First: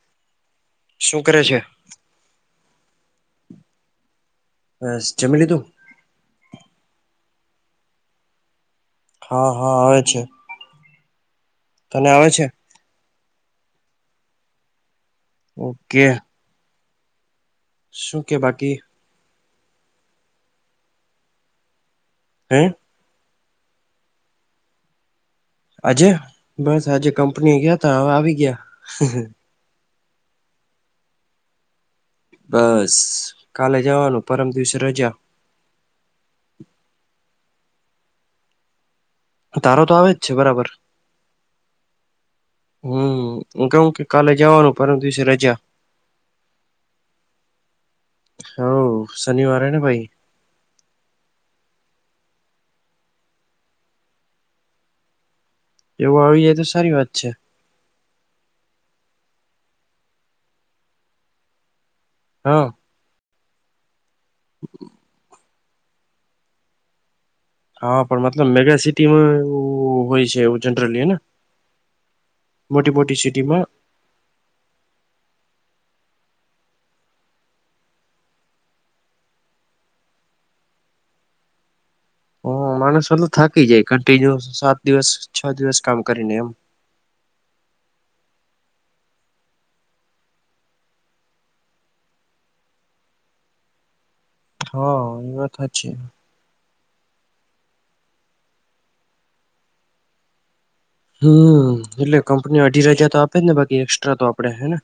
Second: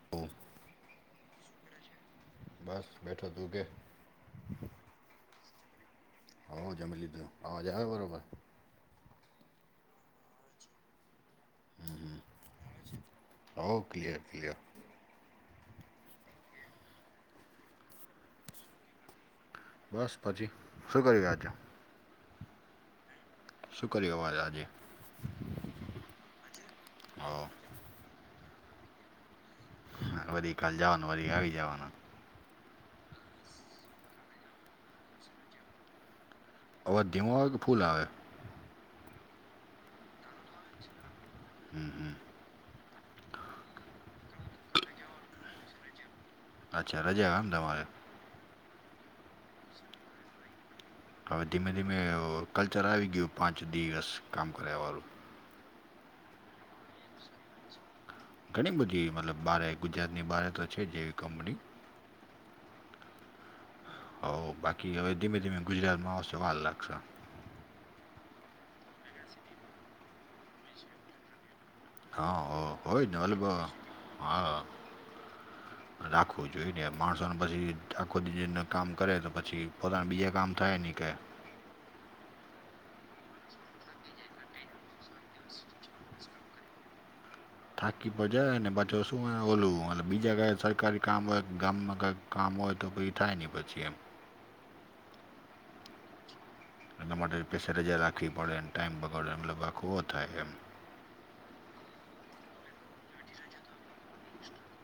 [unintelligible] શું કરે છે? બસ બેઠો તો તુ કે બસ જમી લીધું? હઓ જમી લીધું અવાજ આવે બરોબર હા હા આવે છે, તને આવે છે? હા ક્લીયર લી ઓકે શું કે બાકી બસ પછી શૂ કરી ગયા છો. હમ્મ [unintelligible] આજે બસ આજે કંપની ગયા તા આવે આવી ગયા. હા વરી કાલ જવાનું વ આવી જવાનુ બસ કાલે જવાનું પરમ દિવસે રજા. અવાજ ધીમો આવે છે, કે ફૂલ આવે છે. તારો તો આવે જ છે, બરાબર હમ્મ હમ્મ હમ હું કઉ કે કાલે જવાનું પરમ દિવસે રજા. અચ્છા રજા એમ તમારે હઉ શનિવાર છેને, ભાઈ હવે ધીમે ધીમે કલ્ચર આવી ગયું પાંચ દિવસ કામ કરવા વાળુ એવું આવી જાય તો સારી વાત છે. ઘણી બધી મતલબ બારે ગુજરાતની બારે તો છે, જ એવી કંપની હા. હ બાકી હવે ધીમે ધીમે ગુજરાતમાં આવશે વાર લાગશે હા પણ મતલબ મેગાસિટીમાં એવુ હોય છે, એવું જનરલી હને હા હોયે દાળ મા સિટીમાં હા રાખવું જોઈએ ને માણસોને પછી આખો દી કામ કરે તો પછી પોતાના બીજા કામ થાય નહી કે હ માણસ ઓલો થાકી જાય કન્ટિન્યુ સાત દિવસ છ દિવસ કામ કરીને એમ થાકી પર જાય ને પાછુ શુ ઓલું બીજા કઈ સરકારી કામ હોય, ગામમાં કઈક કામ હોય તો પછી થાય નહી, પછી એમ હા, એ વાત સાચી એના માટે સ્પેશિયલ રજા રાખવી પડે અને ટાઈમ બગાડવો પડે હમ એટલે કંપની અડધી રજા તો આપે જ ને બાકી એક્સ્ટ્રા તો આપડે હેને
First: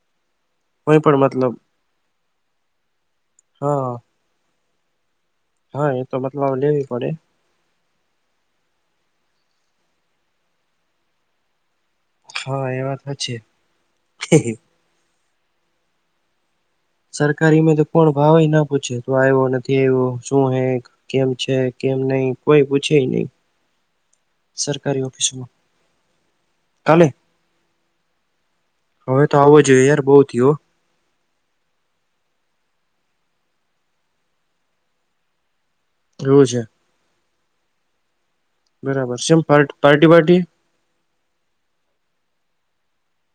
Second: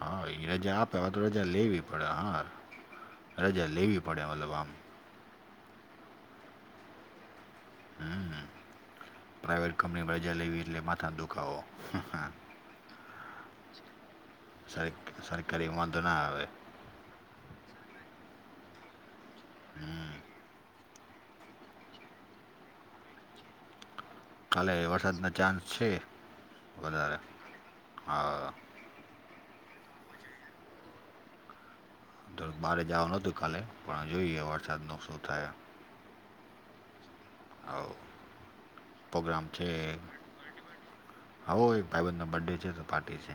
હા એ રજા આપે કોઈ હોય, પણ તો રજા મતલબ લેવી પડે હા રજા હા લેવી પડે મતલબ આમ હા એ તો બતલાવ લેવી પડે હમ પ્રાાઈવેટ કંપનીમાં રજા લેવી એટલે માથાનો દુખાવો. હા એ વાત છે. હા હા સાહેબ સરકારીમાં વાંધો ના આવે સરકારીમાં તો કોઈ ભાવ પણ ના પૂછે તું આવ્યો નથી આવ્યો શું છે. કેમ છે કેમ નહીં કોઈ પૂછેય નહી કાલે સરકારી વરસાદનો ઓફિસમાં ચાન્સ છે, કાલે વધારે હા હવે તો આવો જોઈએ યાર બહુ થયુ હો. બહાર જવાનું હતુ કાલે પણ જોઈએ હવે વરસાદનું શું થાય. એવુ છે. આવ બરાબર છેમ, પાર પાર્ટી પાર્ટ આવો એક ભાઇબંધ ની બર્થ ડે છે, તો પાર્ટી છે.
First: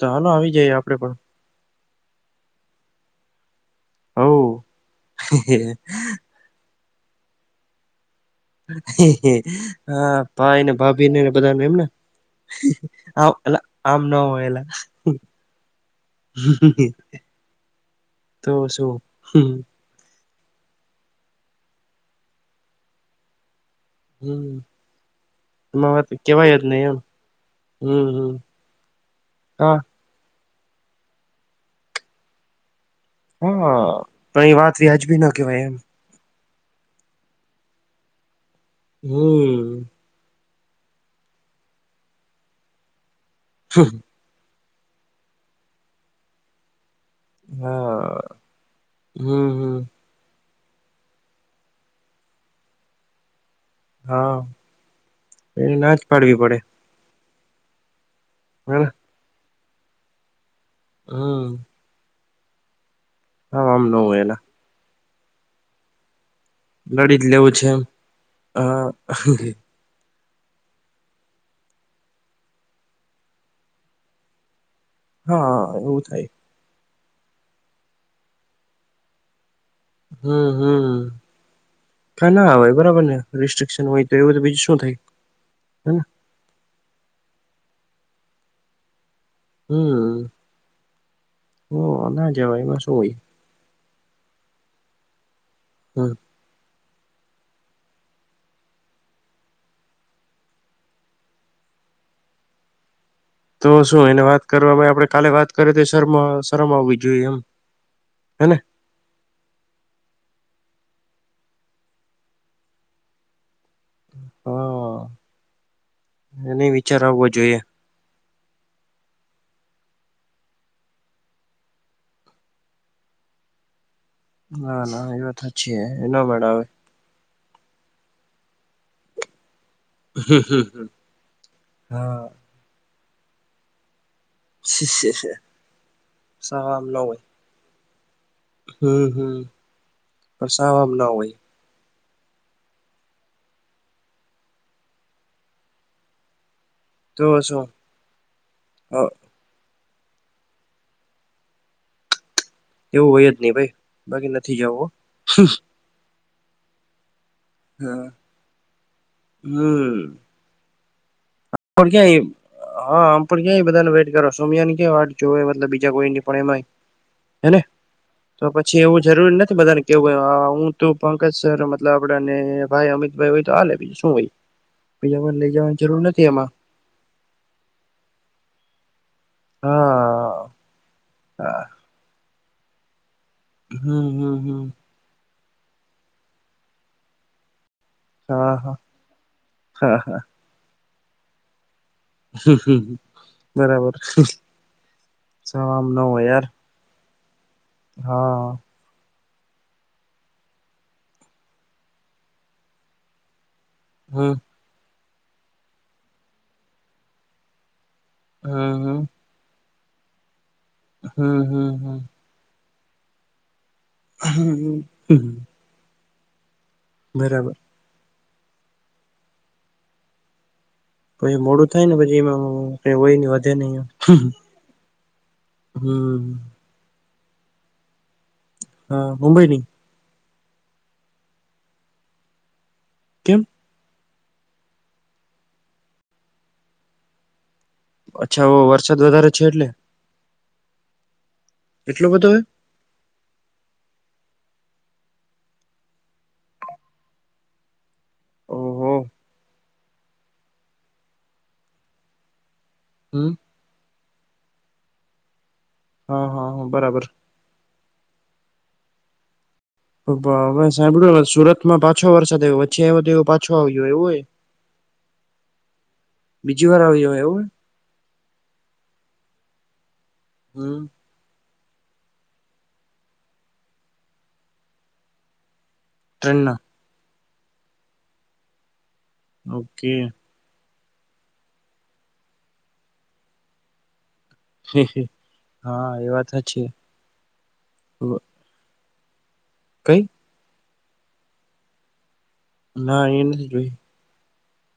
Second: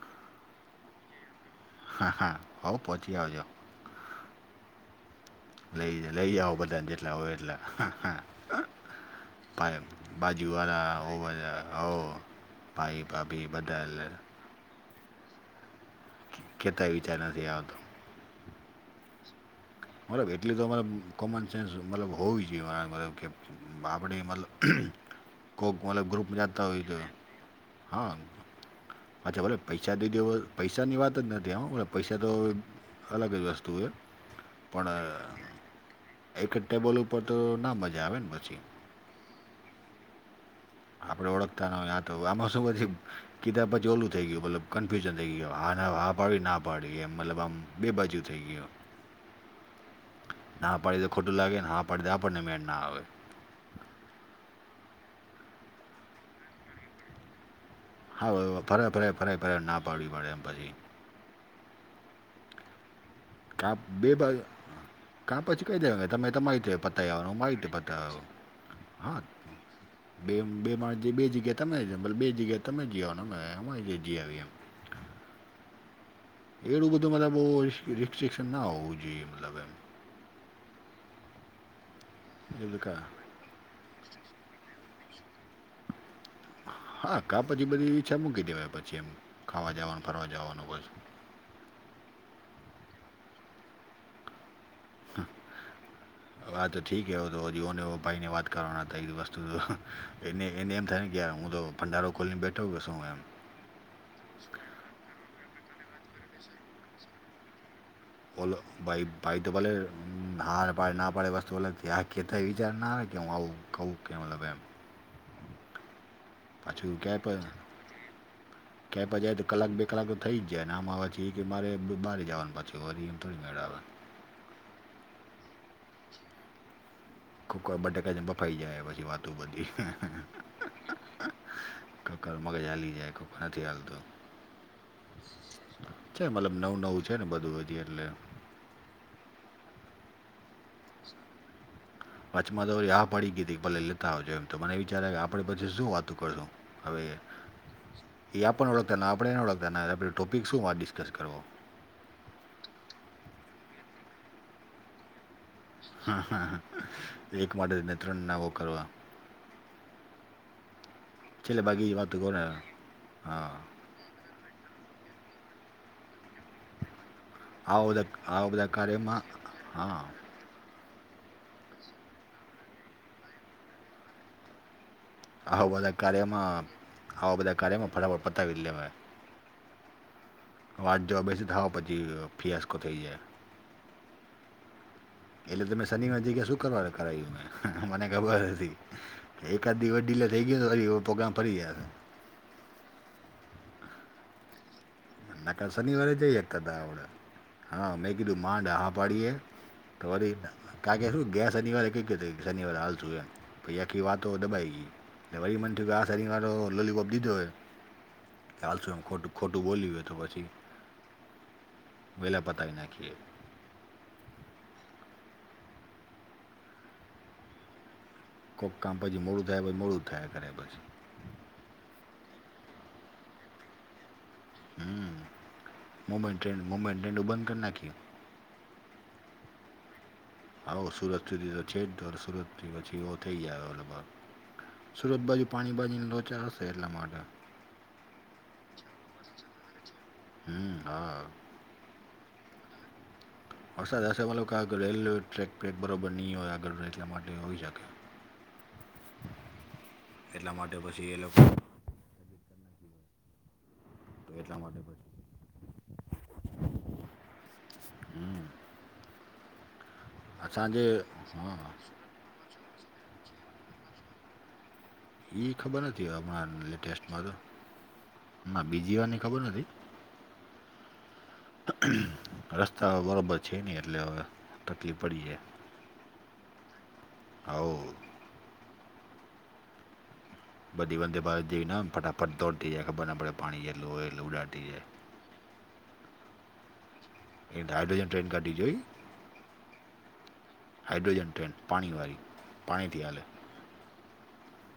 તો હાલો આવી જઈએ, આપડે પણ હા હા હવ પછી આવજો હવ લઈ આવો બધાને જેટલા હોય, એટલા હા હા. ભાઈ હા, ભાઈને બાજુવાળા ભાભી હો ને બધા એમ ને હો ભાઈ ભાભી આમ બધા ના હોય એલા કહેતાંય વિચાર નથી આવતો તો શું મતલબ એટલી તો મતલબ કોમન સેન્સ મતલબ હોવી જોઈએ મતલબ કે. બા આપણે મતલબ કોક એમાં મતલબ વાત ગ્રુપમાં કેવાય જાતા જ હોય નહી તો એમ હમ હા હમ અચ્છા ભલે હા પૈસા દઈ દેવ પૈસાની વાત જ નથી આ બ પૈસા તો અલગ જ વસ્તુ છે. હા પણ એ વાત વ્યાજબી ના કહેવાય એમ એક ટેબલ ઉપર તો ના મજા આવે ને પછી. હમ્મ. આપડે ઓળખતા ન યા તો આમાં શું પછી કિતાબ પછી ઓલું ઈ ગય મતલબ કન્ફ્યુઝન થઈ ગ હા હા પાડી ના. ઉપાડી મતલબ આમ બે હા બાજુ થઈ ગયો. હમ હમ ના પાડીને તો ખોટું લાગે ને હા પાડી તો આપણને મેળ ના આવે. હા ના જ પાડવી પડે. હા હેને ફરે ફરે ફરે ફરે ના પાડડીવી પડે એમ પછી. હમ્મ. કા આમ ન બે હોય બાજ એલા કા પછી કઈ દેવા તમે તમારી પતા લડી જ આવનું લેવું મારી છે રીતે એમ પતાયો હા. બે બે માણ બે જગ્યા તમે જ બે જગ્યા તમે જીવા ને અ જી આવી એમ. હા એવું થાય. એડું બધું મતલબ બ રિસ્ટ્રિક્શન ના હોવું જોઈએ મતલબ એમ. હમ્મ હમ્મ કા ના એ આવેય બધું કા બરાબર ને! રિસ્ટ્રિકશન હોય તો એવું બીજું શું થાય હ. હા કા પછી બધી ઈચ્છા મૂકી દેવાય પછી એમ ખાવા જવાનું ફરવા જવાનું. ઓ ના જવાય એમાં શું હોય. હ હમ હવે આ તો ઠીક હવે તો હજીવને ભાઈને વાત કરવાના હતા એ વસ્તુ એને એને એમ થાય ને કે હું તો ભંડારો ખોલીની બેઠો બેસું એમ. તો શું એને વાત કરવાવામાં આપડણે કાલે વાત કરીએ તો શમ શરમ આવવી જોઈએ એમ. હેને ઓલો ભાઈ ભાઈ તો ભલે હાર પાડે ના પાડે વસ્તુ ત આ કેહેતા વિચાર ના આવે હુ‌ આવું. કવું કે મતલબ એમ હા એને પાછું વિચાર કે આવવો પડને. જોઈએ કપ જાય તો કલાક બે કલાક તો થઈ જાય ને આમ આવ પછ એ કે મારે બહાર જવાનું પાછી વરી એમ થોડી મેળ આવે. ના ના એ વાત સાચી હ એ ના મેળ આવે. ખ બટકા જ બફાઈ જાય પછી વાતો બધી. કોક હા વાર મગજ હલી જાય કોખ નથી હાલતો. છે મતલબ સાવ નવું નવું છે ને બધું હજી એટલે. હમ્મ હમ્મ પણ સાવ એમ ના હોય. પાચમાં તોરી આ પડી ગઈ હતી કે ભલે લેતા આવજો એમ તો મને વિચારે કે આપડે પછી શું વાતું કરશું. હવે તો શું એ આપણને ઓળખતા આપણે એને ઓળખતાના આપણે ટોપિક શું વા ડિસ્કસ કરવો‌. એવું હોય જ નહી ભાઈ બાકી નથી જવું. એક માટે ને ત્રણ નાવો કરવા. હમ્મ. છેલ્લે બાકી વાતો ક્યાં કરો ને હા આમ પણ ક્યાં બધાને વેટ કરો. સોમિયા ની કે જો મતલબ બીજા કોઈ ની પણ એય. હેને આવા બધા તો આવા બધા પછી એવું કાર્યમાં જરૂરી નથી બધાને હા કેવું હું. તું પંકજ સર મતલબ આપડને ભાઈ અમિતભાઈ હોય તો આ લે બીજું શું હોય. બીજા કોઈને લઈ હવા જવાની બધા જરૂર નથી એમાં કાર્યમાં હવા બધા કાર્યમાં ફટાફટ પતાવી લેવા. હા વાજ જો બેસી હા થાવ પછી ફિયાઆસકો થઈ જાય. હમ, હમ, હમ. એટલે તમે શનિવાર જ કેયા, શુક્રવારે કરાવા મે? ખબર નથી હા હા હતી કે એકાધી હા વડીલ થઇ ગયો, પ્રોગ્રામ ફરી ગયા છે. હ, બરાબર. ના, કે આમ ન શનિવારે હોય જઈ યાર શકતા હતા આપડે. હા, મેં કીધું, માંડી પાડીએ. તો વરી કા કે શું, ગયા શનિવારે કઈ કયું? શનિવારે હાલ થું એમ? ભાઈ, આખી વાતો હમ દબાઈ ગઈ અને વરી મન થયું કે આ સાવ લોલીપોપ દીધો. ચાલશું, હમ એમ ખોટું-ખોટું બોલ્યું હોય તો પછી. હમ, હમ, હમ. વેલા પતાવી નાખીએ. હમ, હ. બરાબર. કોઈક કામ પછી મોડું થાય, પછી મોડું થાય, ખરે પછી. પછી મોડું થાય ને, પછી એમાં ક હોય ને વધે નહીં? હ, મોબાઈલ ટ્રેન્ડ, મોબાઈલ ટ્રેન્ડ બંધ કરી નાખીએ. હા, મુંબઈ નહીં. હા, સુરત સુધી તો છે જ, તો સુરતથી પછી એવો થઈ કેમ જાય. સુરત બાજુ પાણી બાજુની લોચા હશે, એટલા માટે. અચ્છા, વરસાદ વધારે છે એટલે. હા. એટલો બધો હોય. વરસાદ હશે, વાલો ક આંક રેલવે ટ્રેક પ્રેક બરાબર નહીં હોય આગળ, એટલા માટે હોઈ શકે. ઓહ. એટલા માટે પછી એ લોકો. હમ. તો એટલા માટે પછી. હા, હા, હા, બરાબર. હમ. આ હવે સાંજે સાંભળ્યું સુરત હા માં પાછો વરસાદ આવ્યો, પછી એ પાછો આવી ગયો એવું હોય. એ ખબર નથી, હમણાં બીજી વાર આવ્યો લેટેસ્ટમાં તો એવું હ, બીજી વારની ખબર નથી. હમ. રસ્તા બરાબર છે નહીં, એટલે હવે તકલીફ પડી જાય. ટ્રેન. [unintelligible] ઓકે. બધી વંદે ભારત જઈને ફટાફટ દોડે જાય, ખબર ના પડે, પાણી જેટલું હો એ ઉડે. હા, એ વાત છે. બડી જોઈ. કંઈ? હાડ્રોજન, ટ્રેન પાણીવાળી. પાણીથી ના, હાલે એ નથી જોઈ.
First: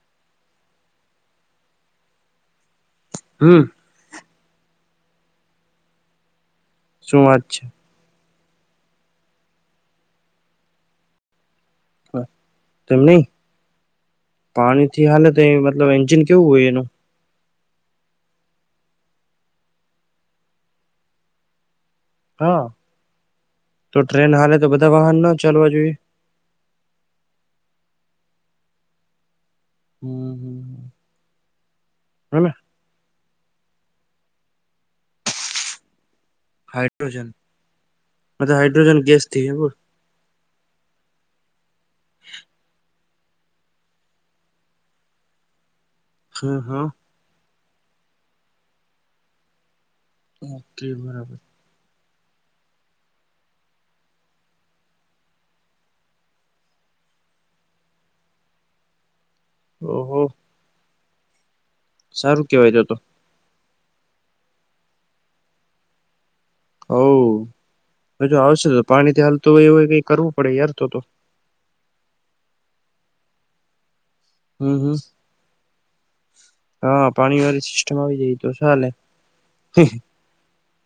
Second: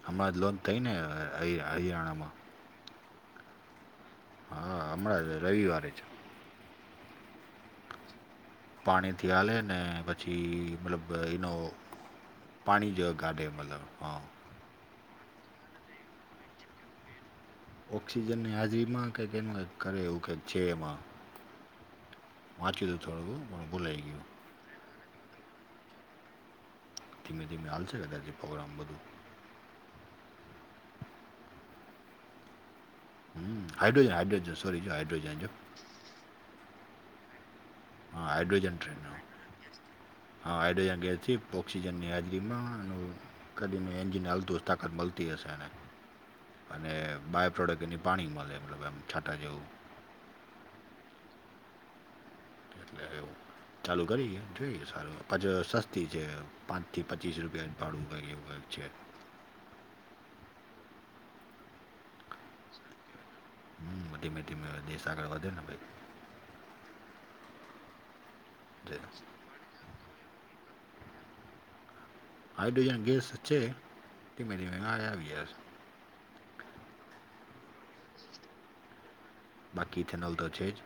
હમણાં લોન થઈ ને, હરિયાણામાં હમ. હા, હમણાં જ રવિવારે છે. શું વાત છે. પાણીથી હલે ને, પછી મતલબ એનો. પાણી તેમ જો નહી ગાડે, મતલબ, હા. પાણી થી હાલે તો મતલબ, એન્જિન કેવું હોય એનું? ઑક્સિજનની હાજરીમાં, કંક એનું કંક કરે એવું કક છે એમાં. હા, વાંચ્યું હતું થોડું પણ તો ભૂલાઈ ગયું ટ્રેન હાલે તો બધા વાહનના ચાલવા જોઈએ. ધીમે ધીમે હાલશે કદાચથી પ્રોગ્રામ બધું. હમ હમ. હમે. હમ હાડ્રોજન હાડ્રોજન સોરી જો હઇડ્રોજન જો. હાઇડ્રોજન. હા બધા હાઇડ્રોજન ટ્રેન હા ગેસ થી હ હાઇડ્રોજન ગચી ઓઑક્સિજનની હાજરીમાં એનું કરીને એન્જિન હાલતું તાકાત મળતી હશે એને. હા અને બાયો પ્રોડક્ટ એની પાણી મળે મલબ એમ છાંટા જેવું. ઓકે બરાબર. એવું. ચાલુ કરીએ જોઈએ સારુંછ સસ્તી છે પાંચ થી પચીસ રૂપિયા ભાડવું એવું છે. ઓહો. સારું કેવાય છે તો. હમ ધીમે ધીમે દેશ આગળ વધે ને ભાઈ. હ હ જો આવશે તો જે પાણી થી હાલ તો એવ કઈ કરવું પડે યાર તો તો. હાઇડ્રોજન ગેસ છે તે મેથી હમ મ [inaudible] ગ હમ આવી જ છે હા પાણી વાળી સિસ્ટમ આવી જાય તો ચાલે. બાકી થેનલ તો છેેજ.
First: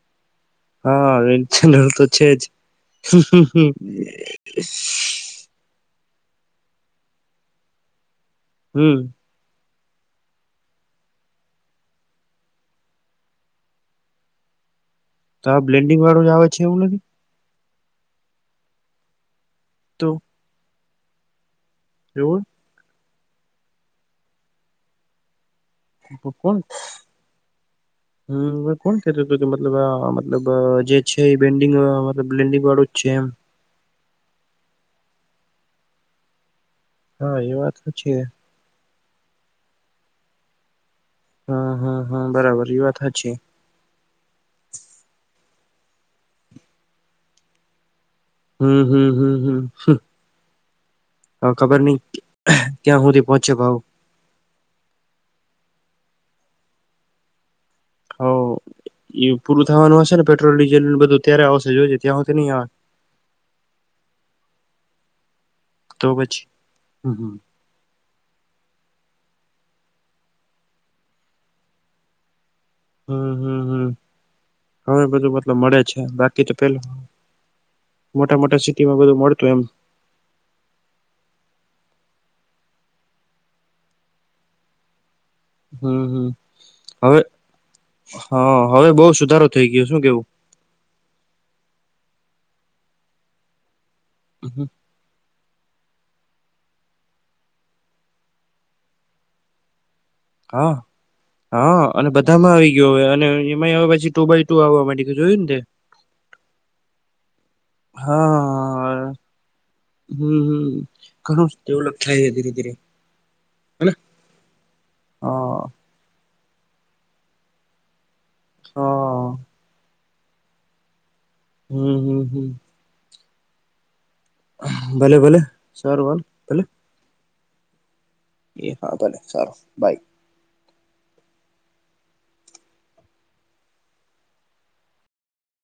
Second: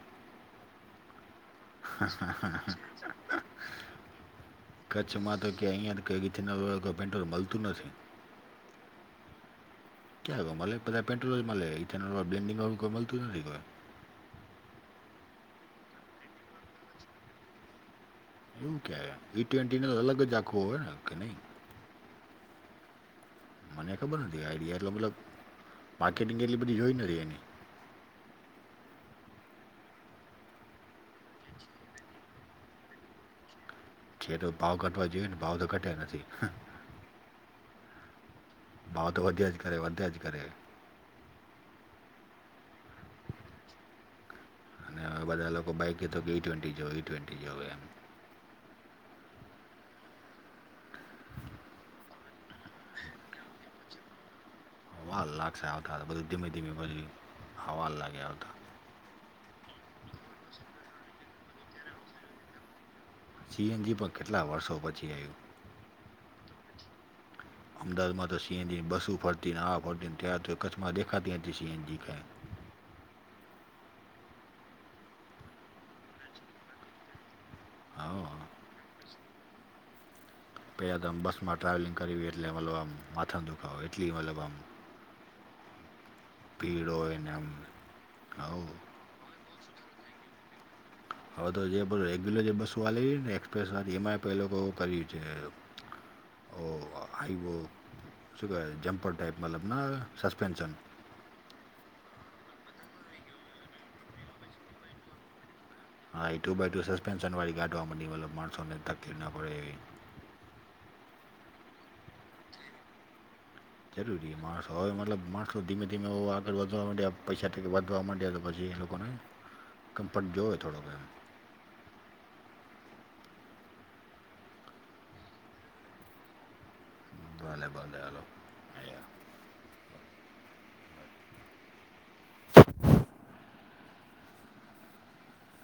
હા થેનલ તો છે જ. કચછમાં તો ક કે અહીંયા તો કી પેટોલ મળતું નથી. હમ. ક્યાંલે મટે બધે પેડ્રોલ માડે [inaudible] તો આ બ્લેન્ડિંગ વાળું આવે છે એવું હે. એવું ક્યાંય ઈ ટ્વેન્ટીને તો અલગ જ આખવો હોય ને કે નહીં. એવું. મને ખબર નથી આઈડિયા એટલો મતલબ માર્કેટિંગ કોણ એટલી બધી જોઈ નથી એની. [inaudible] હમ હવે કોણ કેતું કે મતલબ આ મતલબ જે છે બેનડિગ અ બેબેન્ડંગ વાળું છે એમ. જે તો ભાવ ઘટવા જોઈએ ને ભાવ તો ઘટયા નથી. હા એ વાત તો છે. ભાવ તો વધ્યા જ કરી વધ્યા જ કરે. હમ હમ હમ બરાબર ઇ વાત હાચી. અને હવે બધા લોકો બાઈક તો કે ઈ ટ્વેન્ટી જોએ ઈ ટ્વેન્ટી જોએ એમ. હમ હમ હમ હમ. હા ખબર નઈ ક્યાં હુધી પોચે ભાવ. હવાલ લાગશે આવતા બધું ધીમે ધીમે બજુ હવાલ હ લાગ્યા આવતા. એ પૂરું થવાનું હશે ને પેટ્રોલ ડીઝલ નું બધું ત્યારે આવશે જોઈજે ત્યાં હું તો નહીં આવે. જીએનજી પણ કેટલા વર્ષો પછી આવ્યું. તો પછી હમ હમ. અમદાવાદમાં તો સીએનજી ની બસું ફરતી આ ફરતી તાર તો કચ્છમાં દેખાતી હતી સીએનજી કયા. હમ હમ હમ હવે બધું મતલબ મળે છે બાકી તો પેલું હા મોટા મોટા સિટી માં બધું મળતું એમ. પહેલાં તો આમ બસમાં ટ્રાવેલિંગ કરવી એટલે મતલબ આમ માથા દુખાવો એટલી મતલબ આમ. હમ હમ ભીડ હોય હવે ને આમ હઉ હા હવે બઉ સુધારો થઈ ગયો શું કેવું. હવે તો જે બધ રેગ્યુલર જે બસો હાલેરી ને. પેસા ઈ એમઆઈ પેલા બઉ કેવું ભરી છે એમ. ઓ આઈવો શું કેવાય જંપર ટાઈપ મતલબ ના આવે. સસ્પેન્શન હા. હા અને બધામાં આવી ગયો અને એમઈ આવે પછી ટુ બાય ટુ આવા માંડી જોયું ને તે. હા એ ટુ બાય ટુ સસ્પેન્સન વાડી ગાડવા મડી ઓલા માણસો ને હા તકલીફ ના પડે. હમ હમ ઘણું ડેવલપ થાય છે ધીરે ધીરે. હેને જરૂરી માણસો હવે મતલબ હા માણસો ધીમે ધીમે આગળ વધવા માંડ્યા પૈસા વધવા માંડ્યા. પછી એ લોકોને હા કમ્ફટ જોવે થડો ઘ. હમ હમ હમ ભલે, ભલે સારું વાલ ભલે ભલે, ભલે હલો. એ હા, ભલે સારો બાય. [inaudible]